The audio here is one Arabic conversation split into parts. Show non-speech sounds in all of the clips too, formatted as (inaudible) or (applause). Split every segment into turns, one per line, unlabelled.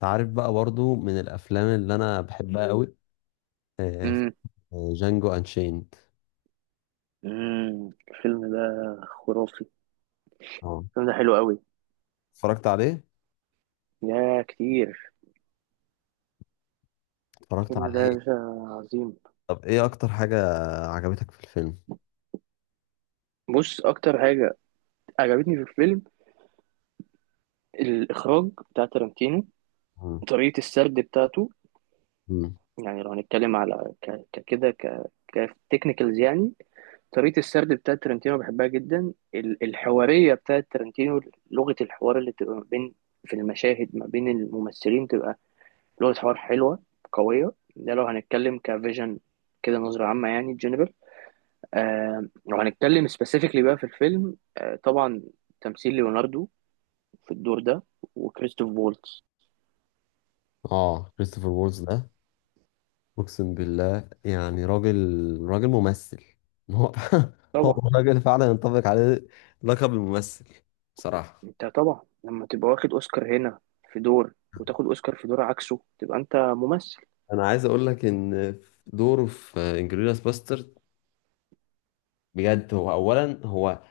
تعرف بقى برضو من الافلام اللي انا بحبها قوي؟ آه،
امم
جانجو انشيند.
الفيلم ده خرافي.
اه.
الفيلم ده حلو قوي،
اتفرجت عليه
يا كتير.
اتفرجت
الفيلم ده
عليه
يا باشا عظيم.
طب ايه اكتر حاجة عجبتك في الفيلم؟
بص اكتر حاجه عجبتني في الفيلم، الاخراج بتاع تارانتينو،
مم.
طريقه السرد بتاعته.
مم.
يعني لو هنتكلم على ك- ك- كده ك كتكنيكالز يعني، طريقه السرد بتاعه تارانتينو بحبها جدا. الحواريه بتاعه تارانتينو، لغه الحوار اللي بتبقى ما بين، في المشاهد ما بين الممثلين، تبقى لغة حوار حلوة قوية. ده لو هنتكلم كفيجن كده، نظرة عامة يعني جنرال. لو هنتكلم سبيسيفيكلي بقى في الفيلم، آه طبعا تمثيل ليوناردو في الدور ده، وكريستوف فولتز.
اه، كريستوفر وولز ده اقسم بالله، يعني راجل، راجل ممثل. هو (laughs) هو
طبعا،
راجل فعلا ينطبق عليه لقب الممثل بصراحة.
انت طبعا لما تبقى واخد اوسكار هنا في دور وتاخد اوسكار في دور عكسه، تبقى انت ممثل.
انا عايز اقول لك ان دوره في انجلوريوس باسترد بجد، هو اولا، هو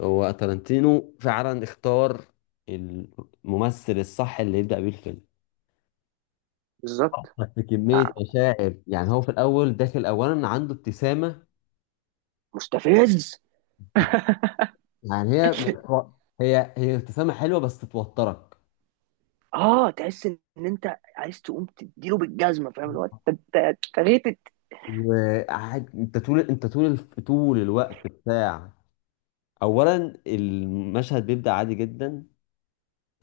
هو تارانتينو فعلا اختار الممثل الصح اللي يبدأ بيه الفيلم.
بالظبط.
حط كمية
آه،
مشاعر، يعني هو في الأول داخل أولا عنده ابتسامة.
مستفز (laughs)
يعني هي ابتسامة حلوة بس توترك.
اه، تحس ان انت عايز تقوم تديله بالجزمه، فاهم الوقت انت أنت- أنت غيتت.
وقاعد انت طول، طول الوقت بتاع. اولا المشهد بيبدأ عادي جدا.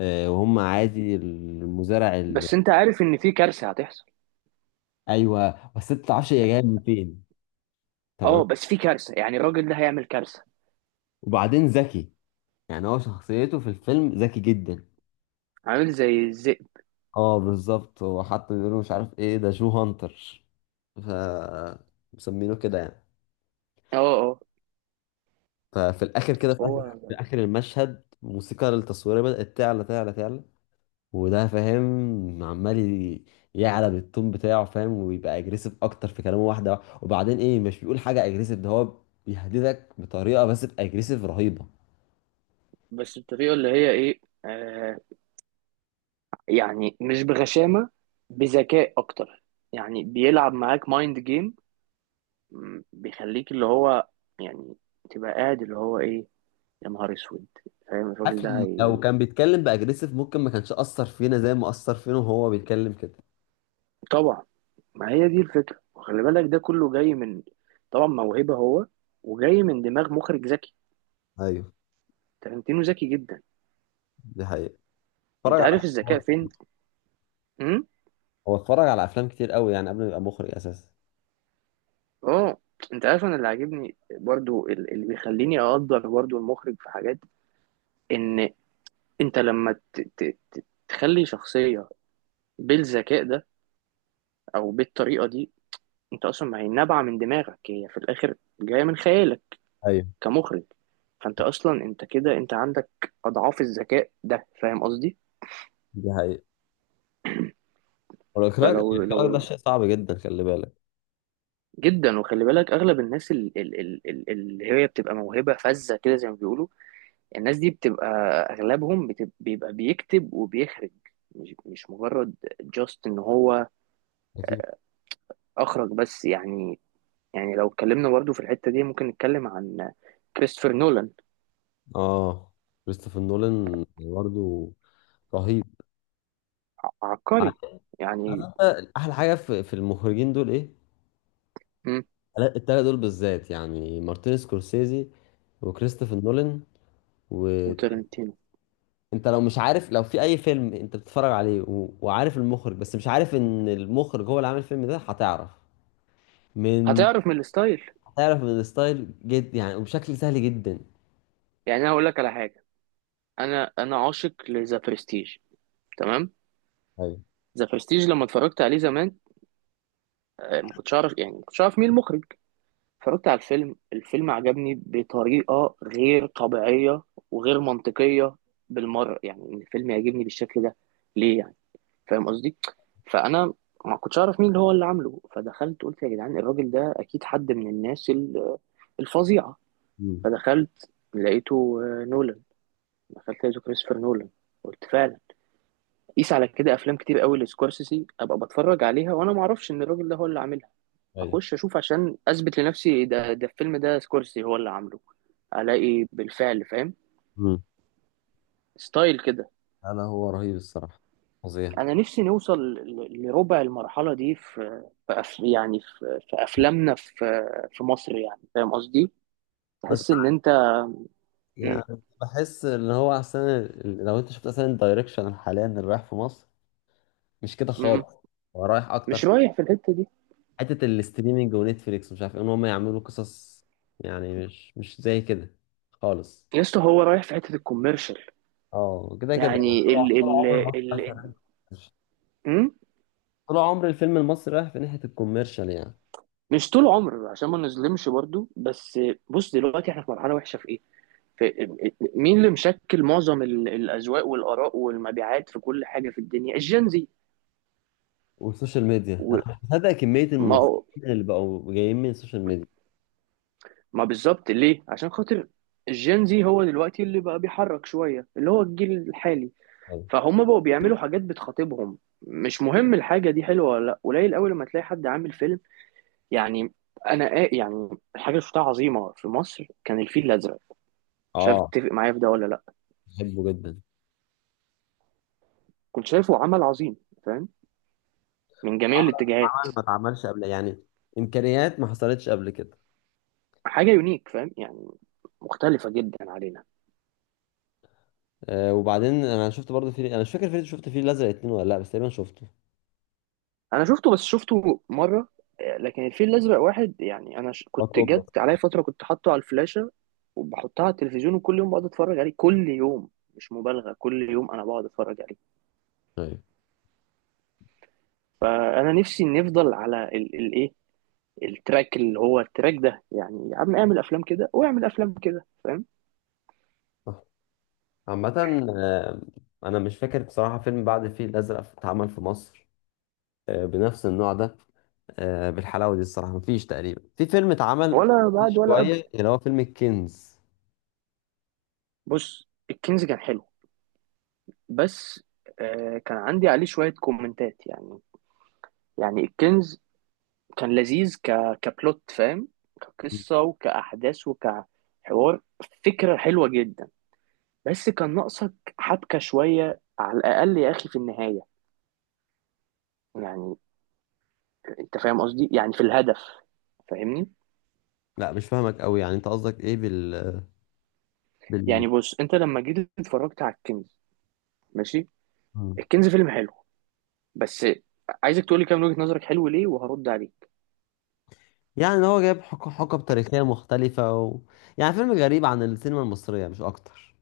آه، وهم عادي المزارع.
بس انت عارف ان في كارثه هتحصل.
ايوه بس انت ما تعرفش هي جايه من فين. تمام.
اه، بس في كارثه، يعني الراجل ده هيعمل كارثه.
وبعدين ذكي، يعني هو شخصيته في الفيلم ذكي جدا.
عامل زي الذئب.
اه بالظبط، هو حتى بيقولوا مش عارف ايه ده، جو هانتر، ف مسمينه كده يعني.
اه اه.
ففي الاخر كده، في
هو
اخر في اخر المشهد الموسيقى التصويريه بدات تعلى تعلى تعلى. وده فاهم، عمال يعلى بالتون بتاعه، فاهم، ويبقى اجريسيف اكتر في كلامه واحده. وبعدين ايه، مش بيقول حاجه اجريسيف، ده هو بيهددك بطريقه بس باجريسيف رهيبه.
بس الطريقه اللي هي ايه، آه، يعني مش بغشامه، بذكاء اكتر، يعني بيلعب معاك مايند جيم. بيخليك اللي هو يعني تبقى قاعد اللي هو ايه، يا نهار اسود، فاهم الراجل ده
لو
هي...
كان بيتكلم باجريسيف ممكن ما كانش اثر فينا زي ما اثر فينا وهو بيتكلم كده.
طبعا. ما هي دي الفكره، وخلي بالك ده كله جاي من، طبعا موهبه هو، وجاي من دماغ مخرج ذكي.
ايوه،
تارنتينو ذكي جدا.
دي حقيقة. اتفرج
انت
على
عارف الذكاء
هو
فين؟
هو اتفرج على افلام كتير قوي يعني قبل ما يبقى مخرج اساسا.
اه. انت عارف انا اللي عاجبني برضو اللي بيخليني اقدر برضو المخرج في حاجات، ان انت لما تخلي شخصية بالذكاء ده او بالطريقة دي، انت اصلا ما هي نابعة من دماغك، هي في الاخر جاية من خيالك
ايوه،
كمخرج. فانت اصلا انت كده انت عندك اضعاف الذكاء ده، فاهم قصدي.
دي حقيقة. والاخراج
فلو
الاخراج ده شيء صعب جدا، خلي بالك.
جدا. وخلي بالك اغلب الناس اللي هي بتبقى موهبة فذة كده زي ما بيقولوا، الناس دي بتبقى اغلبهم بتبقى بيكتب وبيخرج، مش مجرد جاست ان هو
أكيد.
اخرج بس، يعني. يعني لو اتكلمنا برضه في الحتة دي، ممكن نتكلم عن كريستوفر نولان.
اه، كريستوفر نولان برضه رهيب. عارف
عبقري يعني.
احلى حاجه في المخرجين دول ايه؟
مم،
التلاته دول بالذات، يعني مارتن سكورسيزي وكريستوفر نولان وانت.
وترنتينو.
لو مش عارف، لو في اي فيلم انت بتتفرج عليه وعارف المخرج، بس مش عارف ان المخرج هو اللي عامل الفيلم ده، هتعرف من...
هتعرف من الستايل.
تعرف من الستايل، جد يعني، وبشكل سهل جدا.
يعني انا هقول لك على حاجة، انا عاشق لذا برستيج، تمام؟
ايوه.
ذا برستيج لما اتفرجت عليه زمان، آه، ما كنتش اعرف، يعني ما كنتش اعرف مين المخرج. اتفرجت على الفيلم، الفيلم عجبني بطريقة غير طبيعية وغير منطقية بالمرة، يعني ان الفيلم يعجبني بالشكل ده ليه يعني؟ فاهم قصدي. فانا ما كنتش اعرف مين اللي هو اللي عامله، فدخلت قلت يا جدعان الراجل ده اكيد حد من الناس الفظيعة.
امم.
فدخلت لقيته آه، نولان. دخلت لقيته كريستوفر نولان، قلت فعلا. قيس على كده افلام كتير قوي لسكورسيسي ابقى بتفرج عليها وانا ما اعرفش ان الراجل ده هو اللي عاملها.
ايوه.
اخش اشوف عشان اثبت لنفسي ده، الفيلم ده سكورسيسي هو اللي عامله. الاقي بالفعل، فاهم،
امم.
ستايل كده.
انا هو رهيب الصراحه، فظيع.
انا نفسي نوصل لربع المرحله دي في، في يعني في في افلامنا، في في مصر يعني، فاهم قصدي.
بس
تحس ان
(laughs)
انت، مم.
يعني بحس ان هو احسن. لو انت شفت اصلا الدايركشن حاليا اللي رايح في مصر، مش كده
مم.
خالص. هو رايح اكتر
مش
في
رايح في الحته دي.
حته الاستريمنج ونتفليكس ومش عارف ايه، ان هم يعملوا قصص، يعني مش زي كده خالص.
يا اسطى هو رايح في حته الكوميرشال.
اه، كده كده يعني
يعني
طول، طول عمر مصر
ال,
رايحة في-
ال...
طول عمر الفيلم المصري رايح في ناحيه الكوميرشال يعني.
مش طول عمر عشان ما نظلمش برضو، بس بص دلوقتي احنا في مرحله وحشه في ايه، في مين اللي مشكل معظم الاذواق والاراء والمبيعات في كل حاجه في الدنيا، الجنزي.
والسوشيال ميديا،
وما
انا متابع كميه الممثلين
هو-
اللي بقوا جايين من السوشيال ميديا.
ما بالظبط، ليه عشان خاطر الجنزي هو دلوقتي اللي بقى بيحرك شويه اللي هو الجيل الحالي.
أوي.
فهم بقوا بيعملوا حاجات بتخاطبهم، مش مهم الحاجه دي حلوه ولا لا. قليل قوي لما تلاقي حد عامل فيلم يعني. يعني الحاجه اللي شفتها عظيمه في مصر كان الفيل الازرق، مش عارف
اه،
تتفق معايا في ده ولا لا.
بحبه جدا.
كنت شايفه عمل عظيم، فاهم، من جميع
عمل
الاتجاهات.
عمل ما اتعملش قبل يعني، امكانيات ما حصلتش قبل كده.
حاجه يونيك فاهم يعني، مختلفه جدا علينا.
آه، وبعدين انا شفت برضه فيلم، انا مش فاكر فيلم شفت فيه الازرق اتنين ولا لا، بس تقريبا شفته.
انا شفته بس شفته مره، آه، لكن الفيل الازرق واحد يعني.
وات
كنت
اوبر.
جت عليا فتره كنت حاطه على الفلاشه وبحطها على التلفزيون، وكل يوم بقعد اتفرج عليه، كل يوم. مش مبالغه، كل يوم انا بقعد اتفرج عليه.
ايوه.
فانا نفسي نفضل على الايه، التراك، اللي هو التراك ده، يعني يا عم اعمل افلام كده واعمل افلام كده، فاهم.
صح. عامة آه، أنا مش فاكر بصراحة فيلم بعد الفيل الأزرق اتعمل في مصر، آه، بنفس النوع ده، آه، بالحلاوة دي الصراحة. مفيش تقريبا في فيلم اتعمل.
ولا بعد ولا قبل.
شوية اللي هو فيلم الكنز.
بص الكنز كان حلو، بس آه، كان عندي عليه شوية كومنتات يعني. يعني الكنز كان لذيذ كبلوت فاهم، كقصة وكأحداث وكحوار، فكرة حلوة جدا. بس كان ناقصك حبكة شوية على الأقل يا أخي في النهاية، يعني. أنت فاهم قصدي، يعني في الهدف، فاهمني؟
لا مش فاهمك قوي، يعني انت قصدك ايه بال.
يعني بص أنت لما جيت اتفرجت على الكنز، ماشي.
مم.
الكنز فيلم حلو، بس عايزك تقولي كام وجهة نظرك، حلو ليه، وهرد عليك.
يعني ان هو جايب حقب تاريخية مختلفة و... يعني فيلم غريب عن السينما المصرية مش اكتر.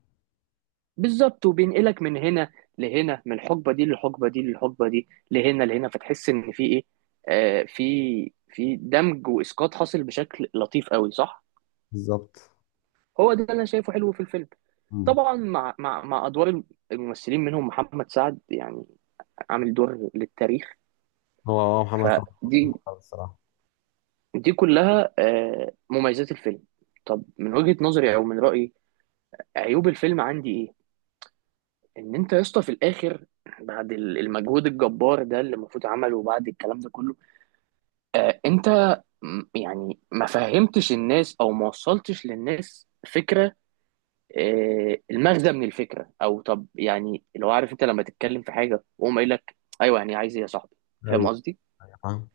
بالظبط. وبينقلك من هنا لهنا، من الحقبه دي للحقبه دي للحقبه دي لهنا لهنا، فتحس ان في ايه، آه، في في دمج واسقاط حاصل بشكل لطيف قوي، صح.
بالظبط.
هو ده اللي انا شايفه حلو في الفيلم.
مم.
طبعا مع ادوار الممثلين، منهم محمد سعد يعني، عامل دور للتاريخ.
هو محمد صلاح
فدي،
الصراحة.
دي كلها آه مميزات الفيلم. طب من وجهة نظري او من رأيي، عيوب الفيلم عندي ايه، ان انت يا اسطى في الاخر، بعد المجهود الجبار ده اللي المفروض عمله، وبعد الكلام ده كله، انت، يعني ما فهمتش الناس، او ما وصلتش للناس فكره، آه، المغزى من الفكره. او طب يعني لو عارف انت لما تتكلم في حاجه وهم قايل لك، ايوه يعني عايز ايه يا صاحبي، فاهم
ايوه.
قصدي.
ايوه، فاهم.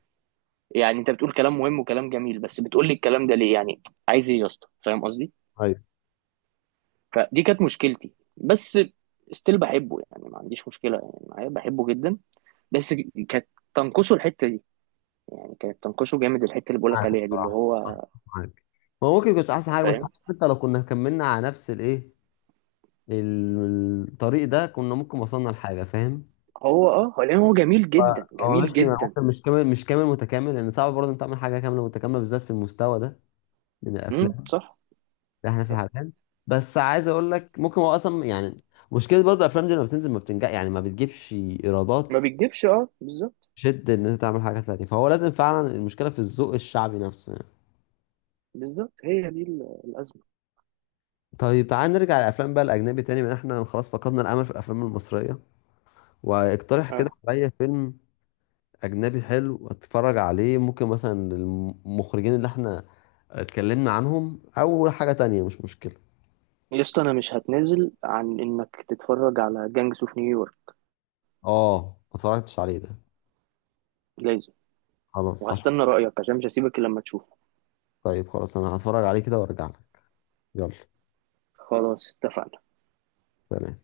يعني انت بتقول كلام مهم وكلام جميل، بس بتقول لي الكلام ده ليه يعني، عايز ايه يا اسطى، فاهم قصدي.
ايوه.
فدي كانت مشكلتي بس، ستيل بحبه يعني، ما عنديش مشكله يعني معايا، بحبه جدا. بس كانت تنقصه الحته دي، يعني كانت تنقصه جامد الحته اللي بقولك
معاك
عليها دي اللي
الصراحة،
هو،
معاك. هو ممكن يكونش احسن حاجة، بس
فاهم.
حتى لو كنا كملنا على نفس الطريق ده كنا ممكن وصلنا لحاجة، فاهم.
هو اه، هو لان هو جميل
ف-
جدا،
هو
جميل
ماشي.
جدا.
ممكن مش كامل متكامل، لان صعب برضه انت تعمل حاجة كاملة متكاملة بالذات في المستوى ده من
امم،
الافلام.
صح.
احنا في
صح.
حالتين. بس عايز اقول لك ممكن هو اصلا يعني مشكله، برضه الافلام دي لما بتنزل ما بتنجح، يعني ما بتجيبش
ما
ايرادات.
بيكدبش، اه بالظبط.
شد ان انت تعمل حاجه تانية، فهو لازم فعلا المشكله في الذوق الشعبي نفسه يعني.
بالظبط، هي دي الازمه.
طيب تعال نرجع للافلام بقى الاجنبي تاني، من احنا خلاص فقدنا الامل في الافلام المصريه. واقترح كده
اه.
عليا فيلم اجنبي حلو اتفرج عليه، ممكن مثلا المخرجين اللي احنا اتكلمنا عنهم، او حاجه تانية مش مشكله.
يا اسطى انا مش هتنازل عن انك تتفرج على جانجس اوف نيويورك،
اه. ما اتفرجتش عليه ده.
لازم.
خلاص هشوف.
وهستنى رايك عشان مش هسيبك إلا لما تشوفه.
طيب خلاص، انا هتفرج عليه كده وارجع لك. يلا.
خلاص اتفقنا.
سلام.